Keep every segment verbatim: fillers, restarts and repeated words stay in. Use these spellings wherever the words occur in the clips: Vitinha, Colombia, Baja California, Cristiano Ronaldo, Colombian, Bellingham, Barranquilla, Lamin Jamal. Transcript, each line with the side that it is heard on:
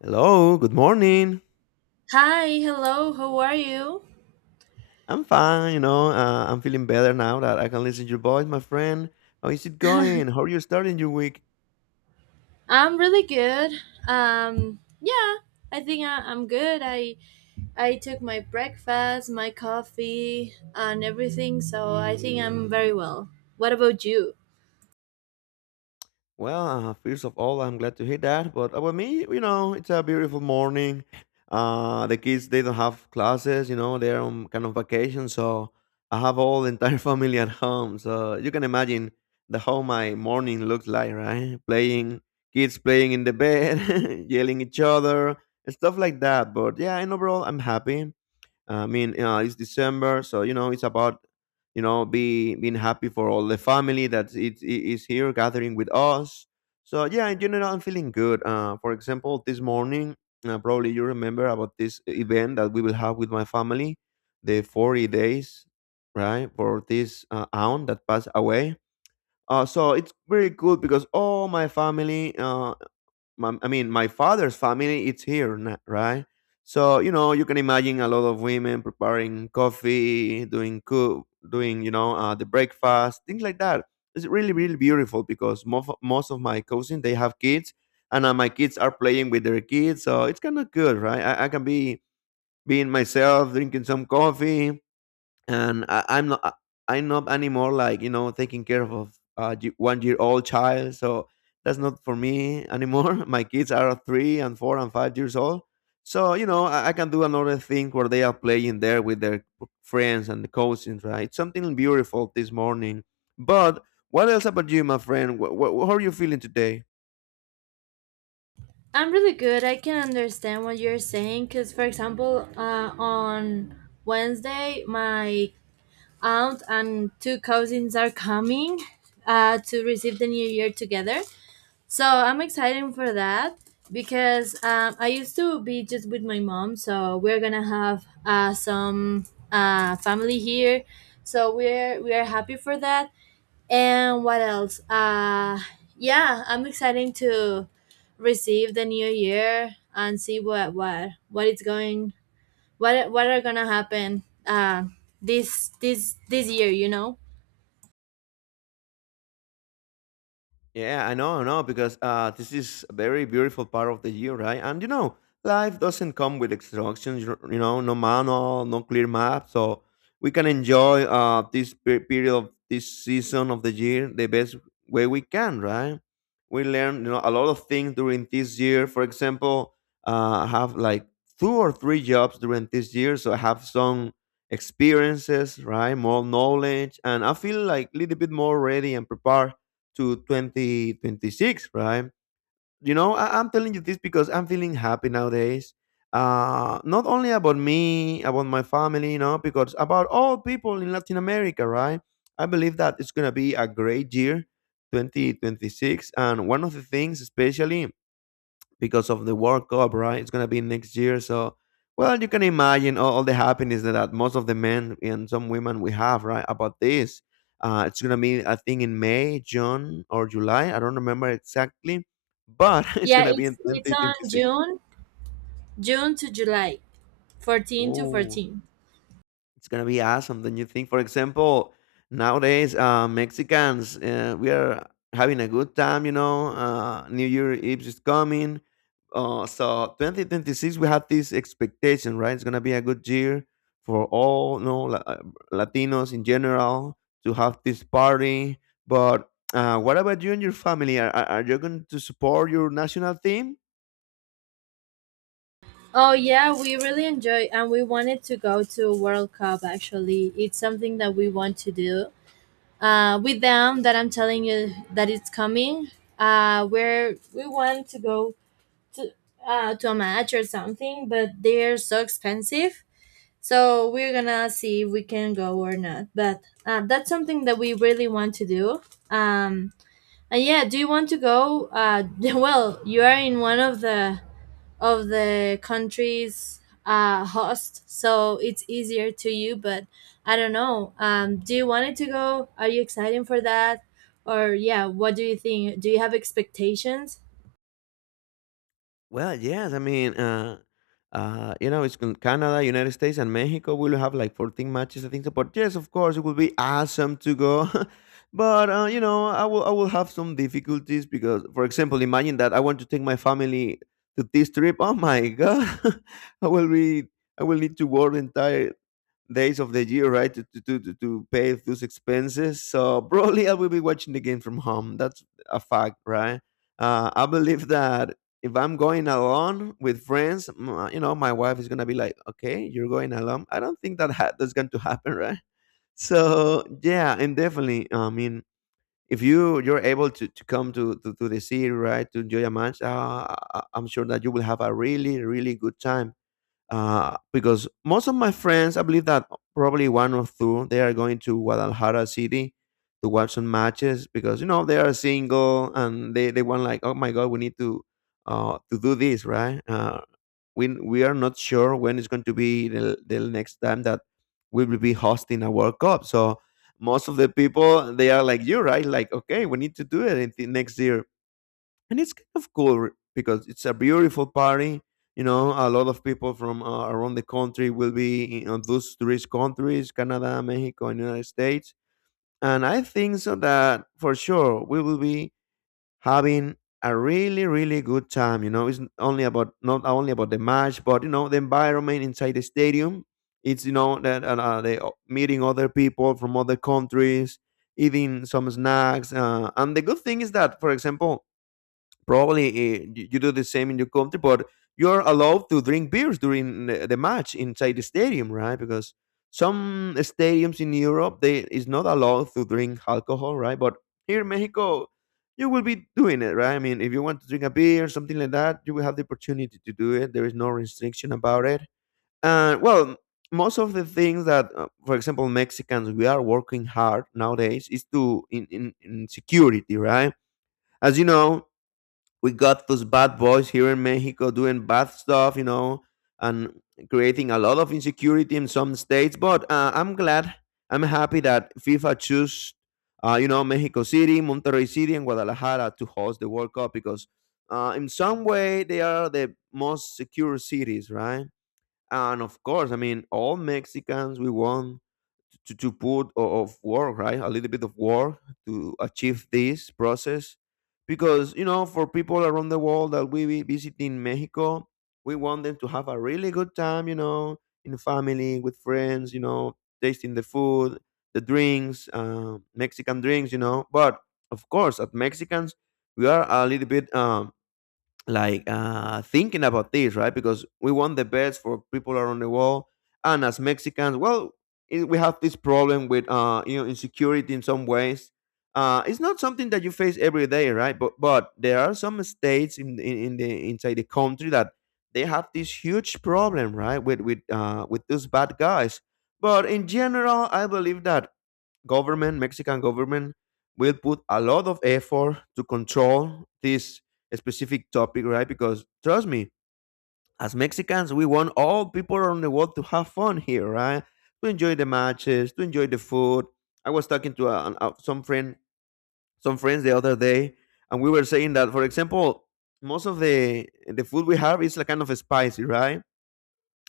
left: Hello, good morning.
right: Hi, hello, how are you?
left: I'm fine, you know. Uh, I'm feeling better now that I can listen to your voice, my friend. How is it going? How are you starting your week?
right: I'm really good. Um, yeah, I think I, I'm good. I I took my breakfast, my coffee, and everything, so I think I'm very well. What about you?
left: Well, uh, first of all, I'm glad to hear that. But about me, you know, it's a beautiful morning. Uh, the kids they don't have classes, you know, they're on kind of vacation, so I have all the entire family at home. So you can imagine the how my morning looks like, right? Playing, kids playing in the bed, yelling each other, and stuff like that. But yeah, in overall, I'm happy. I mean, uh, it's December, so you know it's about you know be being happy for all the family that it, it is here gathering with us. So yeah, in general, I'm feeling good. Uh, for example, this morning, uh, probably you remember about this event that we will have with my family, the forty days, right, for this uh, aunt that passed away. Uh, so it's very good because all my family uh, my, I mean, my father's family, it's here, na- right? So, you know, you can imagine a lot of women preparing coffee, doing cook, doing, you know, uh, the breakfast, things like that. It's really, really beautiful because most, most of my cousins, they have kids and uh, my kids are playing with their kids. So it's kind of good, right? I, I can be being myself, drinking some coffee, and I, I'm not I- am not anymore like you know taking care of a one year old child. So that's not for me anymore. My kids are three and four and five years old. So you know I, I can do another thing where they are playing there with their friends and the cousins, right? Something beautiful this morning. But what else about you, my friend? What, what, how are you feeling today?
right: I'm really good. I can understand what you're saying because, for example, uh, on Wednesday, my aunt and two cousins are coming uh, to receive the new year together. So I'm excited for that because um, I used to be just with my mom. So we're gonna have uh, some uh, family here. So we're we are happy for that. And what else? Uh, yeah, I'm excited to receive the new year and see what what what is going what what are gonna happen uh, this this this year. You know.
left: Yeah, I know, I know, because uh, this is a very beautiful part of the year, right? And you know, life doesn't come with instructions, you you know, no manual, no clear map. So we can enjoy uh, this pe- period of this season of the year the best way we can, right? We learn, you know, a lot of things during this year. For example, uh, I have like two or three jobs during this year, so I have some experiences, right? More knowledge, and I feel like a little bit more ready and prepared to twenty twenty-six, right? You know, I, I'm telling you this because I'm feeling happy nowadays. Uh, not only about me, about my family, you know, because about all people in Latin America, right? I believe that it's going to be a great year, twenty twenty-six. And one of the things, especially because of the World Cup, right? It's gonna be next year, so well, you can imagine all, all the happiness that, that most of the men and some women we have, right, about this. Uh, it's gonna be, I think, in May, June, or July. I don't remember exactly, but it's
right: Yeah,
left: gonna be in
right: it's it's on
left: twenty twenty-six.
right: June June to July, fourteen to
left: Oh,
right: fourteen.
left: it's gonna be awesome, don't you think? For example, nowadays uh, Mexicans, uh, we are having a good time. You know, uh, New Year Eve is coming. Uh, so twenty twenty-six, we have this expectation, right? It's gonna be a good year for all, you know, La- uh, Latinos in general to have this party. But uh, what about you and your family? Are, are are you going to support your national team?
right: Oh yeah, we really enjoy and we wanted to go to a World Cup actually. It's something that we want to do. Uh with them that I'm telling you that it's coming. Uh where we want to go to uh to a match or something, but they're so expensive. So we're gonna see if we can go or not. But uh, that's something that we really want to do. Um and yeah, do you want to go? Uh well, you are in one of the of the countries, uh, host, so it's easier to you. But I don't know. Um, do you want it to go? Are you excited for that? Or yeah, what do you think? Do you have expectations?
left: Well, yes. I mean, uh, uh, you know, it's con- Canada, United States, and Mexico. We'll have like fourteen matches, I think. So, but yes, of course, it will be awesome to go. but uh, you know, I will I will have some difficulties because, for example, imagine that I want to take my family to this trip. Oh my god, I will be I will need to work the entire days of the year, right, to to to, to pay those expenses. So probably I will be watching the game from home. That's a fact, right? Uh, I believe that if I'm going alone with friends, m- uh, you know, my wife is gonna be like, "Okay, you're going alone." I don't think that ha- that's going to happen, right? So yeah, and definitely, I mean. If you you're able to, to come to, to, to the city, right, to enjoy a match, uh, I- I'm sure that you will have a really really good time uh, because most of my friends, I believe that probably one or two, they are going to Guadalajara City to watch some matches because you know they are single and they they want like, oh my god, we need to uh, to do this, right? Uh, we we are not sure when it's going to be the, the next time that we will be hosting a World Cup, so. Most of the people, they are like you, right? Like, okay, we need to do it in the next year and it's kind of cool re- because it's a beautiful party, you know, a lot of people from uh, around the country will be in on those tourist countries, Canada, Mexico, and United States, and I think so that for sure we will be having a really really good time, you know, it's n- only about not only about the match but you know the environment inside the stadium. It's you know that uh, uh, they o- meeting other people from other countries, eating some snacks, uh, and the good thing is that for example probably uh, you, you do the same in your country, but you're allowed to drink beers during the the match inside the stadium, right? Because some stadiums in Europe they is not allowed to drink alcohol, right? But here in Mexico, you will be doing it, right? I mean, if you want to drink a beer, something like that, you will have the opportunity to do it. There is no restriction about it. And well, most of the things that, uh, for example, Mexicans we are working hard nowadays is to in, in, in security, right? As you know, we got those bad boys here in Mexico doing bad stuff, you know, and creating a lot of insecurity in some states. But uh, I'm glad, I'm happy that FIFA choose, uh, you know, Mexico City, Monterrey City, and Guadalajara to host the World Cup because uh, in some way they are the most secure cities, right? And of course, I mean, all Mexicans, we want to, to put o- of work right a little bit of work to achieve this process because you know for people around the world that we be visiting Mexico, we want them to have a really good time, you know, in family with friends, you know, tasting the food, the drinks, uh, Mexican drinks, you know, but of course as Mexicans we are a little bit um, like uh, thinking about this, right? Because we want the best for people around the world, and as Mexicans, well, it, we have this problem with uh, you know insecurity in some ways. Uh, it's not something that you face every day, right? But but there are some states in in, in the inside the country that they have this huge problem, right, with with uh, with those bad guys. But in general, I believe that government, Mexican government, will put a lot of effort to control this specific topic, right? Because trust me, as Mexicans, we want all people around the world to have fun here, right? To enjoy the matches, to enjoy the food. I was talking to uh, an- uh, some friend, some friends the other day, and we were saying that, for example, most of the the food we have is like kind of spicy, right?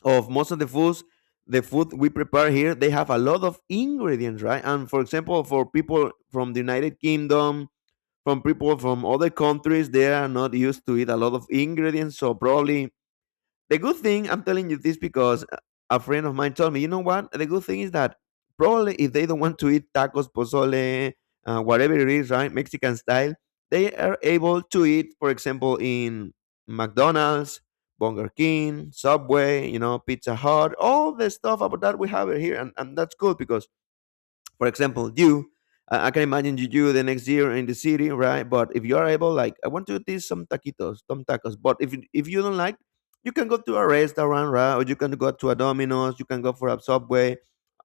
left: of most of the foods the food we prepare here they have a lot of ingredients, right, and for example for people from the United Kingdom, from people from other countries, they are not used to eat a lot of ingredients, so probably the good thing, I'm telling you this because a friend of mine told me, you know what? The good thing is that probably if they don't want to eat tacos, pozole, uh, whatever it is, right? Mexican style, they are able to eat, for example, in McDonald's, Burger King, Subway, you know, Pizza Hut, all the stuff about that we have here. And, and that's good because for example you I I can imagine you, you the next year in the city, right? But if you are able, like, I want to eat some taquitos, some tacos. But if you- if you don't like, you can go to a restaurant, right? Or you can go to a Domino's. You can go for a Subway.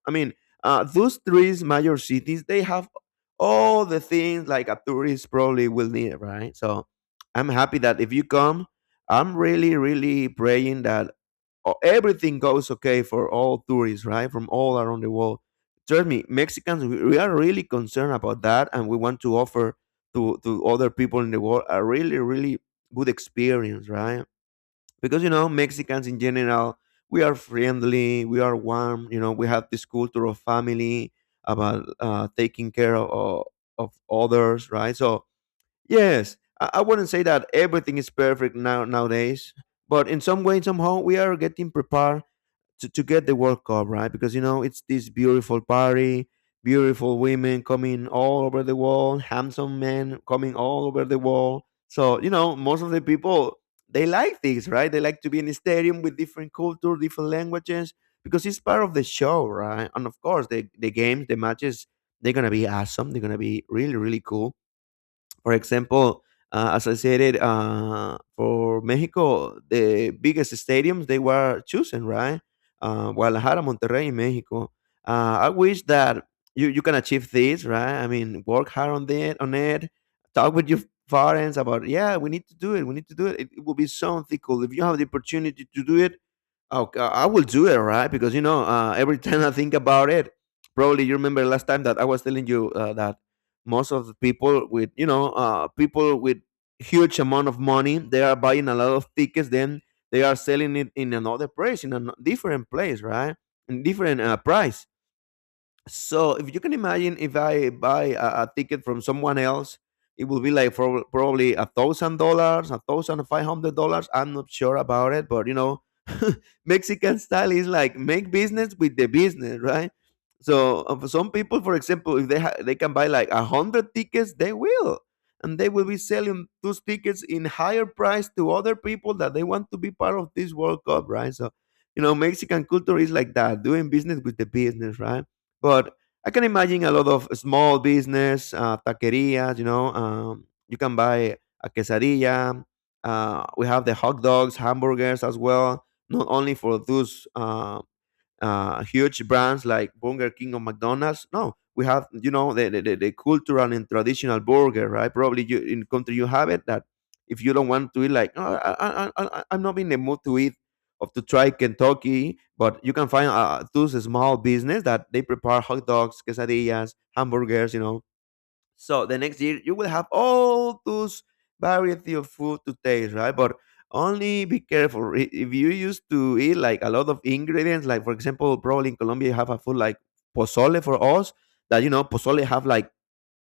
left: I mean, uh, those three major cities, they have all the things like a tourist probably will need, right? So I'm happy that if you come, I'm really, really praying that o- everything goes okay for all tourists, right? From all around the world. Trust me, Mexicans, we, we are really concerned about that, and we want to offer to to other people in the world a really, really good experience, right? Because you know, Mexicans in general, we are friendly, we are warm. You know, we have this culture of family about uh, taking care of of others, right? So yes, I, I wouldn't say that everything is perfect now nowadays, but in some way, somehow, we are getting prepared to, to get the World Cup, right? Because you know it's this beautiful party, beautiful women coming all over the world, handsome men coming all over the world. So you know most of the people they like this, right? They like to be in a stadium with different culture, different languages, because it's part of the show, right? And of course, the the games, the matches, they're gonna be awesome. They're gonna be really really cool for example, uh, as I said it, uh, for Mexico, the biggest stadiums they were chosen, right? Uh, Guadalajara, Monterrey, in Mexico. Uh, I wish that you, you can achieve this, right? I mean, work hard on it, on it. Talk with your parents about, yeah, we need to do it. We need to do it. It, it will be something cool if you have the opportunity to do it. Oh, uh, I will do it, right? Because you know, uh, every time I think about it, probably you remember last time that I was telling you uh, that most of the people with you know uh, people with huge amount of money, they are buying a lot of tickets, then they are selling it in another place, in a different place, right? In different uh, price. So if you can imagine, if I buy a, a ticket from someone else, it will be like for, probably a thousand dollars, a thousand five hundred dollars. I'm not sure about it, but you know, Mexican style is like make business with the business, right? So uh, for some people, for example, if they ha- they can buy like a hundred tickets, they will, and they will be selling those tickets in higher price to other people that they want to be part of this World Cup, right? So you know, Mexican culture is like that, doing business with the business, right? But I can imagine a lot of small business, uh, taquerias, you know, um, you can buy a quesadilla. Uh, we have the hot dogs, hamburgers as well, not only for those uh, uh, huge brands like Burger King or McDonald's. No, we have you know the, the, the the cultural and traditional burger, right? Probably you, in country you have it that if you don't want to eat, like "Oh, I, I, I, I- I'm not in the mood to eat of to try Kentucky, but you can find uh, those small business that they prepare hot dogs, quesadillas, hamburgers, you know, so the next year you will have all those variety of food to taste, right? But only be careful I- if you used to eat like a lot of ingredients. Like for example, probably in Colombia you have a food like pozole for us that you know pozole have like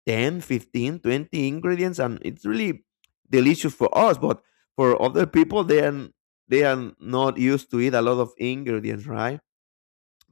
left: ten, fifteen, twenty ingredients and it's really delicious for us, but for other people they are they are not used to eat a lot of ingredients, right?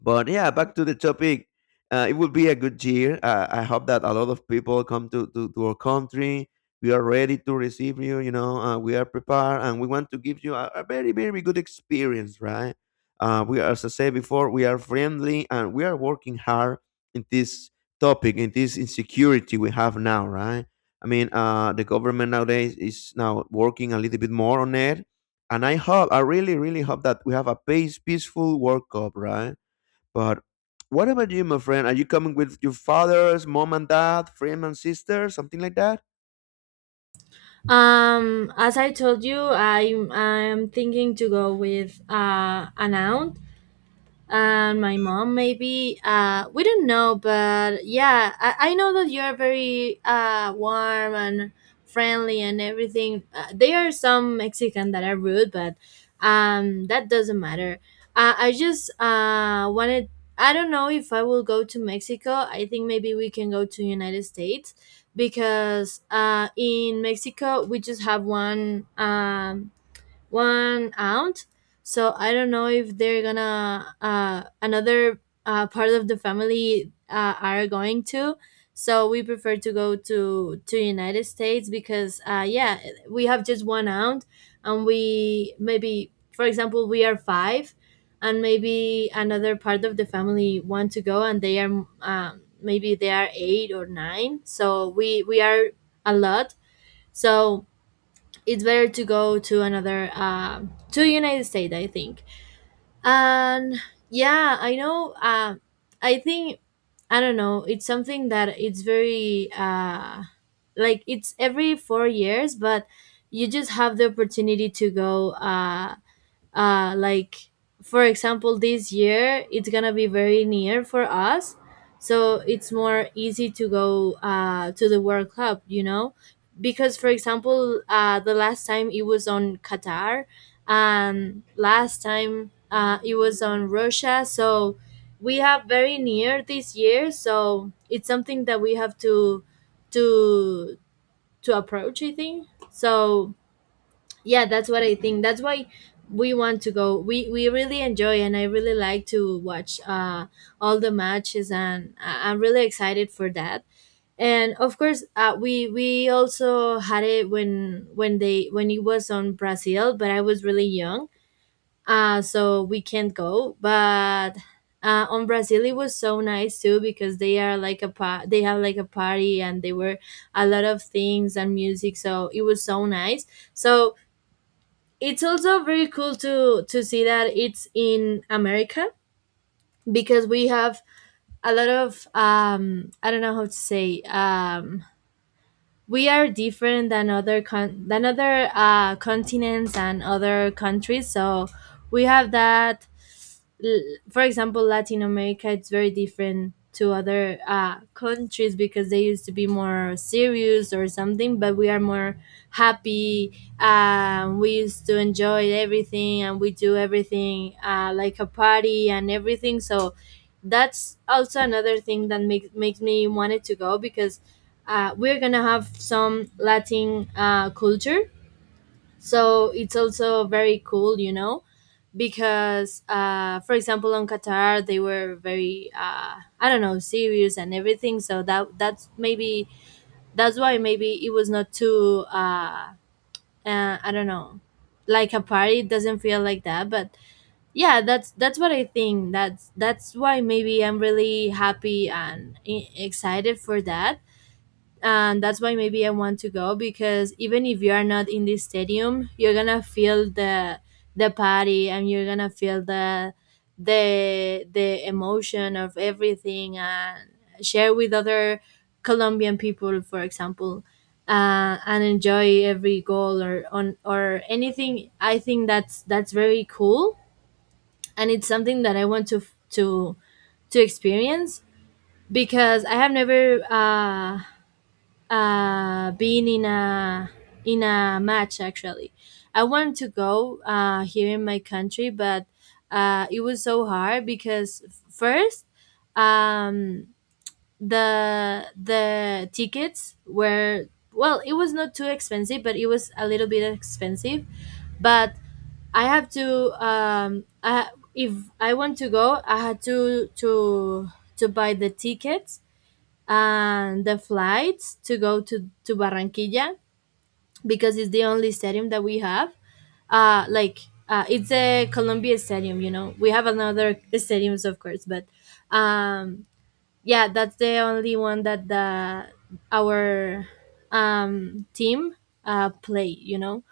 left: But yeah, back to the topic. Uh, it will be a good year. Uh, I hope that a lot of people come to, to, to our country. We are ready to receive you. You know, uh, we are prepared, and we want to give you a, a very very good experience, right? Uh, we, are, as I said before, we are friendly and we are working hard in this topic, in this insecurity we have now, right? I mean, uh, the government nowadays is now working a little bit more on it, and I hope, I really, really hope that we have a peace, peaceful World Cup, right? But what about you, my friend? Are you coming with your father's mom and dad, friend and sister, something like that?
right: Um, as I told you, I'm I'm thinking to go with uh, an aunt and my mom maybe. Uh we don't know, but yeah, i, I know that you're very uh warm and friendly and everything. Uh, there are some mexican that are rude, but um that doesn't matter. uh, I just uh wanted. I don't know if I will go to Mexico. I think maybe we can go to United States because uh in Mexico we just have one um one aunt. So I don't know if they're gonna, uh, another, uh, part of the family, uh, are going to. So we prefer to go to to United States because uh, yeah, we have just one aunt, and we maybe, for example, we are five, and maybe another part of the family want to go, and they are, um, maybe they are eight or nine. So we we are a lot. So it's better to go to another um to the United States, I think. And yeah, I know. um I think. I don't know, it's something that it's very, uh like, it's every four years, but you just have the opportunity to go. Uh uh like, for example, this year it's gonna be very near for us, so it's more easy to go uh to the World cup you know Because, for example, uh the last time it was on Qatar, and last time uh it was on Russia. So we have very near this year, so it's something that we have to to to approach, I think so. Yeah, that's what I think. That's why we want to go. We we really enjoy, and I really like to watch uh all the matches, and I- I'm really excited for that. And of course, uh, we we also had it when when they when it was on Brazil, but I was really young, uh so we can't go. But uh, on Brazil, it was so nice too because they are like a pa- they have like a party, and they were a lot of things and music, so it was so nice. So it's also very cool to to see that it's in America, because we have a lot of. um I don't know how to say. Um we are different than other con- than other, uh, continents and other countries. So we have that. l- for example, Latin America, it's very different to other, uh, countries, because they used to be more serious or something, but we are more happy. Um, we used to enjoy everything, and we do everything, uh, like a party and everything. So that's also another thing that makes makes me wanted to go, because uh, we're gonna have some Latin, uh, culture, so it's also very cool you know Because uh, for example, on Qatar, they were very, uh, I don't know, serious and everything, so that that's maybe, that's why maybe it was not too, uh, uh I don't know, like a party, it doesn't feel like that. But yeah, that's that's what I think. That's that's why maybe I'm really happy and e- excited for that. And that's why maybe I want to go, because even if you are not in the stadium, you're gonna feel the the party, and you're gonna feel the the the emotion of everything, and share with other Colombian people, for example, uh, and enjoy every goal or on or anything. I think that's that's very cool, and it's something that I want to to to experience, because I have never uh, uh, been in a in a match actually. I wanted to go uh, here in my country, but uh, it was so hard because first, um, the the tickets were, well, it was not too expensive, but it was a little bit expensive. But I have to um, I, if I want to go, I had to to to buy the tickets and the flights to go to, to Barranquilla, because it's the only stadium that we have. Uh, like, uh, it's a Colombia stadium, you know. We have another stadiums, of course, but um, yeah, that's the only one that the our, um, team, uh, play, you know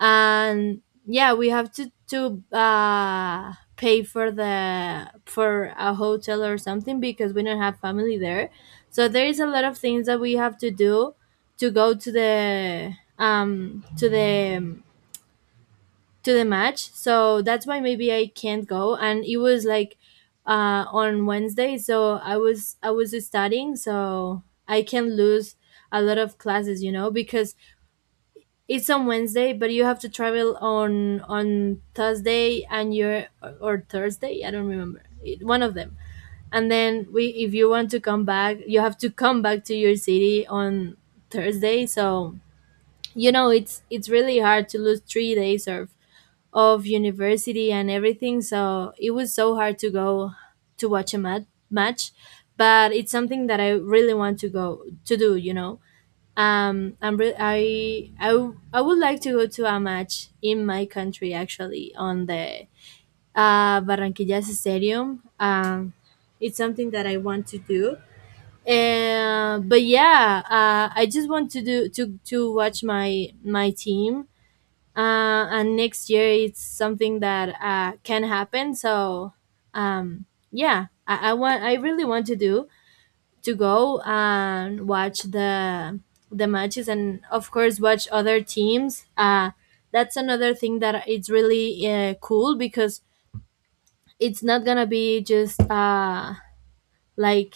right: And yeah, we have to to uh pay for the for a hotel or something, because we don't have family there. So there is a lot of things that we have to do to go to the um to the to the match. So that's why maybe I can't go, and it was like uh on Wednesday, so i was i was studying, so I can lose a lot of classes, you know because it's on Wednesday, but you have to travel on on Thursday and your or or Thursday. I don't remember. It- one of them. And then we, if you want to come back, you have to come back to your city on Thursday. So you know it's it's really hard to lose three days of of university and everything. So it was so hard to go to watch a mat- match, but it's something that I really want to go to do. You know um, I'm re- I, I w- I would like to go to a match in my country actually on the, uh, Barranquillas Stadium. Um, it's something that I want to do. And but yeah, uh, I just want to do to to watch my my team. Uh, and next year it's something that, uh, can happen. So, um, yeah, I, I want I really want to do, to go and watch the the matches, and of course watch other teams. Uh that's another thing that it's really, uh, cool, because it's not gonna be just uh like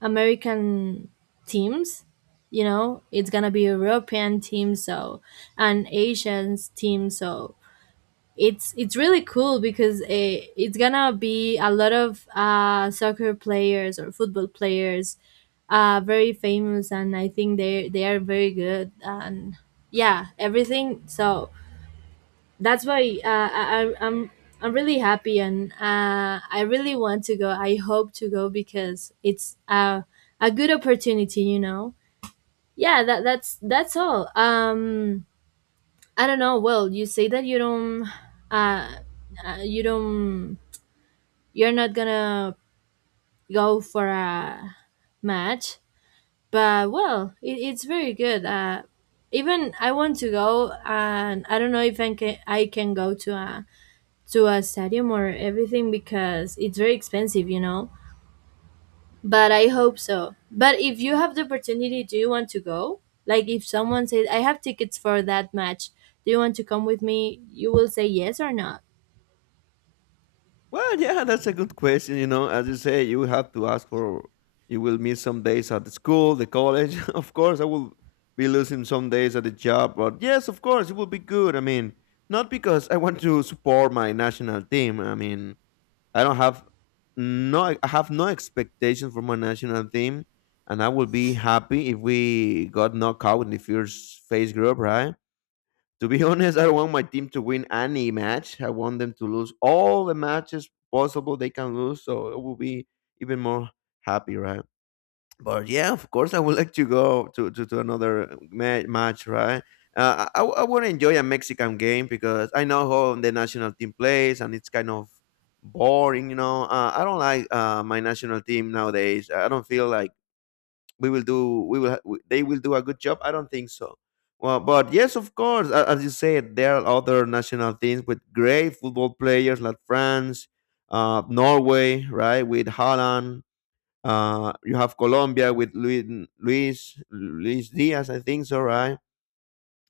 right: American teams you know It's gonna be European teams, so and Asians teams, so it's it's really cool because it, it's gonna be a lot of, uh, soccer players or football players, uh, very famous, and I think they they are very good, and yeah, everything. So that's why, uh, I, I- i'm I'm really happy, and uh, I really want to go. I hope to go because it's, uh, a good opportunity you know Yeah, that that's that's all. um I don't know. Well, you say that you don't, uh, uh, you don't, you're not gonna go for a match, but well, it, it's very good. Uh, even I want to go, and I don't know if I can, I can go to a to a stadium or everything, because it's very expensive, you know. But I hope so. But if you have the opportunity, do you want to go? Like, if someone says, "I have tickets for that match," do you want to come with me? You will say yes or not.
left: Well, yeah, that's a good question. You know, as you say, you have to ask for. You will miss some days at the school, the college. Of course, I will be losing some days at the job, but yes, of course, it will be good. I mean, not because I want to support my national team. I mean, I don't have no I have no expectations from my national team, and I will be happy if we got knocked out in the first phase group, right? To be honest, I don't want my team to win any match. I want them to lose all the matches possible they can lose, so it will be even more happy, right? But yeah, of course, I would like to go to to, to another ma- match, right? Uh, I, I would enjoy a Mexican game because I know how the national team plays, and it's kind of boring, you know. Uh, I don't like uh, my national team nowadays. I don't feel like we will do we will ha- we- they will do a good job. I don't think so. Well, but yes, of course, a- as you said, there are other national teams with great football players like France, uh, Norway, right, with Holland uh, you have Colombia with Luis, Luis, Luis Diaz, I think so, right?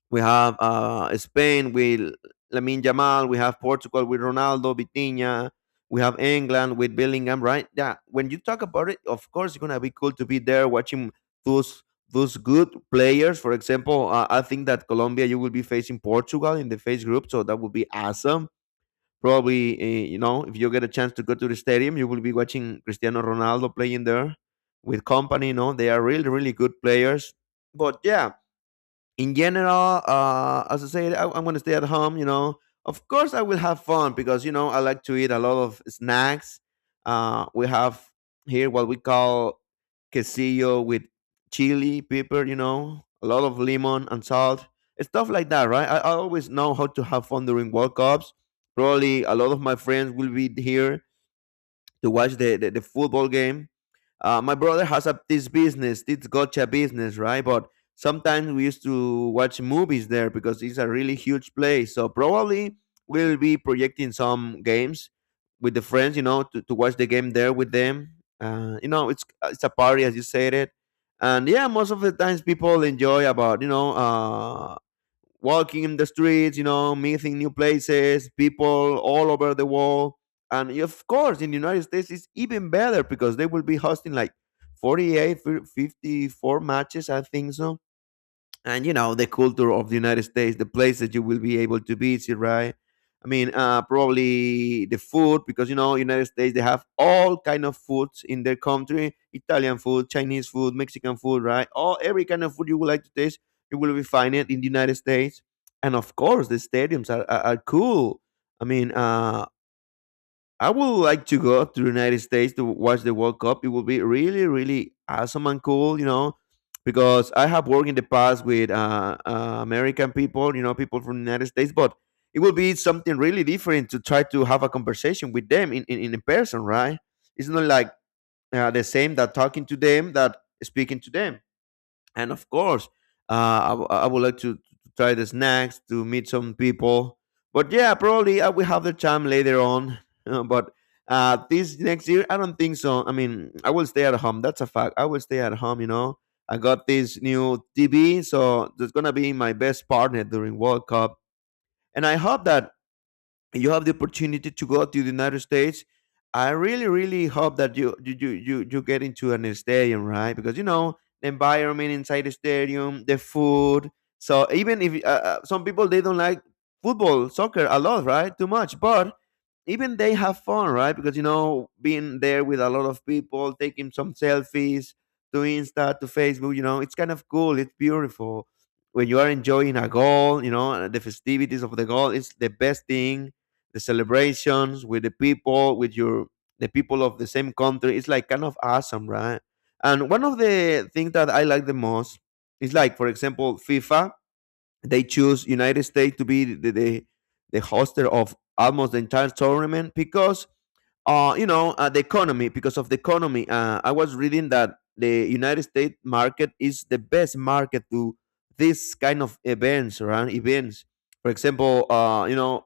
left: We have uh, Spain with Lamin Jamal. We have Portugal with Ronaldo, Vitinha. We have England with Bellingham, right? Yeah. When you talk about it, of course, it's gonna be cool to be there watching those those good players. For example, uh, I think that Colombia you will be facing Portugal in the face group, so that would be awesome. Probably, eh, you know, if you get a chance to go to the stadium, you will be watching Cristiano Ronaldo playing there with company. You know, they are really, really good players. But yeah, in general, uh, as I said, I, I'm going to stay at home. You know, of course, I will have fun because you know I like to eat a lot of snacks. Uh, we have here what we call quesillo with chili, pepper. You know, a lot of lemon and salt, stuff like that. Right? I, I always know how to have fun during World Cups. Probably a lot of my friends will be here to watch the, the, the football game uh, my brother has a, this business, this gotcha business, right? But sometimes we used to watch movies there because it's a really huge place. So probably we'll be projecting some games with the friends, you know, to, to watch the game there with them. Uh, you know, it's it's a party as you said it, and yeah, most of the times people enjoy about you know uh, walking in the streets, you know, meeting new places, people all over the world. And of course, in the United States, it's even better because they will be hosting like forty-eight, fifty-four matches, I think so. And you know the culture of the United States, the place that you will be able to visit, right? I mean, uh, probably the food because you know United States they have all kind of foods in their country: Italian food, Chinese food, Mexican food, right? All every kind of food you would like to taste, you will be find it in the United States. And of course, the stadiums are are, are cool. I mean, uh, I would like to go to the United States to watch the World Cup. It would be really, really awesome and cool, you know, because I have worked in the past with uh, uh, American people, you know, people from the United States, but it would be something really different to try to have a conversation with them in, in, in person, right? It's not like uh, the same that talking to them that speaking to them and of course uh, I, w- I would like to, try the snacks to meet some people but yeah probably I will have the time later on. Uh, but uh, this next year I don't think so I mean I will stay at home that's a fact I will stay at home you know I got this new tv so that's gonna be my best partner during world cup and I hope that you have the opportunity to go to the United States. I really, really hope that you you you you you get into an stadium, right? Because you know the environment inside the stadium, the food. So even if uh, uh, some people they don't like football, soccer a lot, right? Too much, but even they have fun, right? Because you know being there with a lot of people, taking some selfies to Insta, to Facebook, you know, it's kind of cool. It's beautiful when you are enjoying a goal, you know, the festivities of the goal. It's the best thing, the celebrations with the people, with your the people of the same country. It's like kind of awesome, right? And one of the things that I like the most is like, for example, FIFA. They choose United States to be the the, the hoster of almost the entire tournament because uh, you know, uh, the economy, because of the economy, uh, I was reading that the United States market is the best market to this kind of events, right? Events, for example, uh, you know,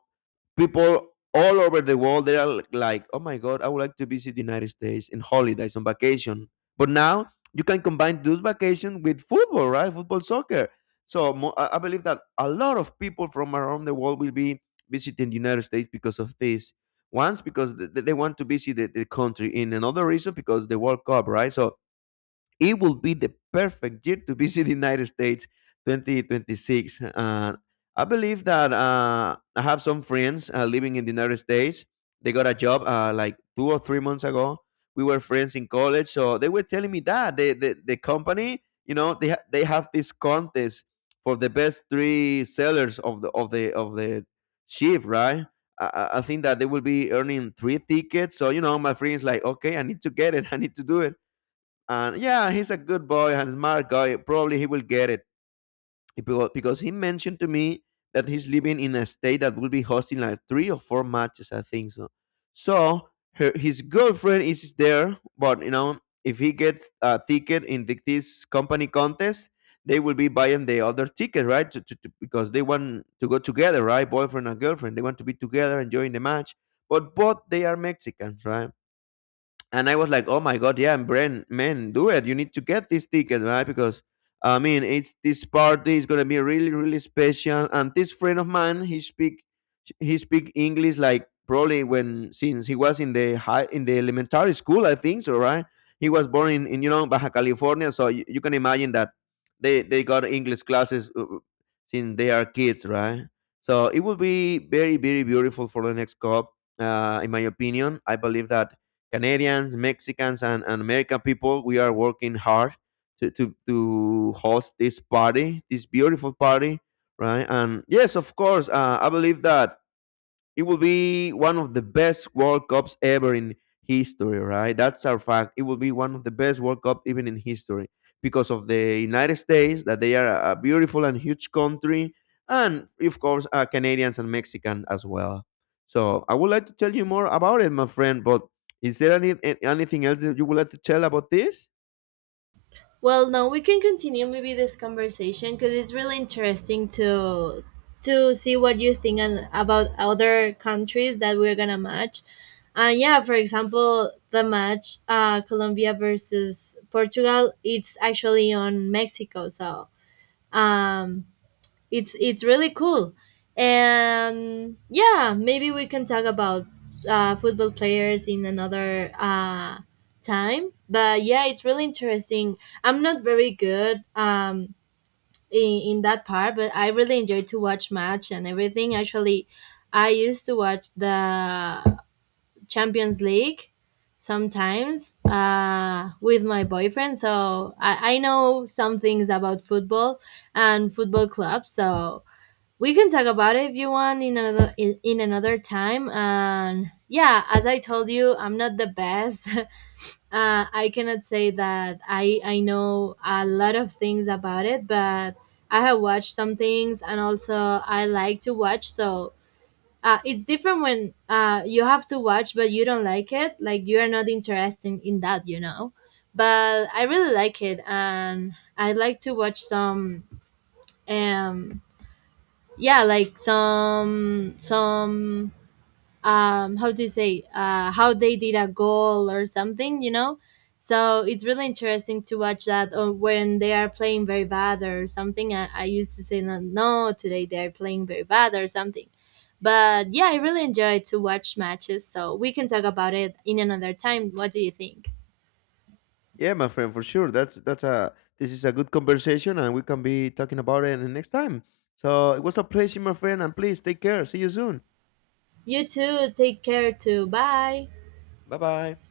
left: people all over the world they are l- like, oh my god, I would like to visit the United States in holidays on vacation. But now you can combine those vacations with football, right? Football, soccer. So mo- I I believe that a lot of people from around the world will be visiting the United States because of this. Once because th- they want to visit the, the country, in another reason because the World Cup, right? So it will be the perfect year to visit the United States twenty twenty-six. Uh, I believe that uh, I have some friends uh, living in the United States. They got a job uh, like two or three months ago. We were friends in college, so they were telling me that the the, the company, you know, they ha- they have this contest for the best three sellers of the of the of the ship, right? I, I I think that they will be earning three tickets. So you know, my friend's like, okay, I need to get it. I need to do it. And yeah, he's a good boy and smart guy. Probably he will get it because, because he mentioned to me that he's living in a state that will be hosting like three or four matches, I think so. So her, his girlfriend is there, but you know, if he gets a ticket in the, this company contest, they will be buying the other ticket, right? To, to, to- because they want to go together, right? Boyfriend and girlfriend, they want to be together, enjoying the match. But both they are Mexicans, right? And I was like, "Oh my god, yeah, Bren, man, do it! You need to get this ticket, right? Because I mean, it's this party is gonna be really, really special. And this friend of mine, he speak, he speak English like probably when since he was in the high in the elementary school, I think so, right? He was born in, in you know Baja California, so you, you can imagine that they they got English classes uh, uh, since they are kids, right? So it will be very, very beautiful for the next cup, uh, in my opinion. I believe that Canadians, Mexicans, and, and American people, we are working hard to, to, to host this party, this beautiful party, right? And yes, of course, uh, I believe that it will be one of the best World Cups ever in history, right? That's our fact. It will be one of the best World Cup even in history because of the United States, that they are a beautiful and huge country, and of course, uh, Canadians and Mexican as well. So I would like to tell you more about it, my friend. But is there any a- anything else that you would like to tell about this?
right: Well, no, we can continue maybe this conversation because it's really interesting to to see what you think, and about other countries that we're gonna match. And yeah, for example, the match, uh, Colombia versus Portugal, it's actually on Mexico. So, um, it's it's really cool, and yeah, maybe we can talk about, uh, football players in another, uh, time, but yeah, it's really interesting. I'm not very good, um, in, in that part, but I really enjoy to watch match and everything. Actually, I used to watch the Champions League sometimes, uh, with my boyfriend, so I, I know some things about football and football clubs, so we can talk about it if you want, in another in, in another time. And yeah, as I told you, I'm not the best. uh, I cannot say that i i know a lot of things about it, but I have watched some things, and also I like to watch, so uh, it's different when, uh, you have to watch but you don't like it, like you are not interested in that you know But I really like it, and I like to watch some. um yeah, like some some, um how do you say, uh how they did a goal or something you know So it's really interesting to watch that, or when they are playing very bad or something. i, I used to say, "No, no, today they're playing very bad," or something. But yeah, I really enjoy to watch matches, so we can talk about it in another time. What do you think?
left: Yeah, my friend, for sure. That's that's a this is a good conversation, and we can be talking about it in the next time. So it was a pleasure, my friend, and please take care. See you soon.
right: You too, take care too. Bye.
left: Bye bye.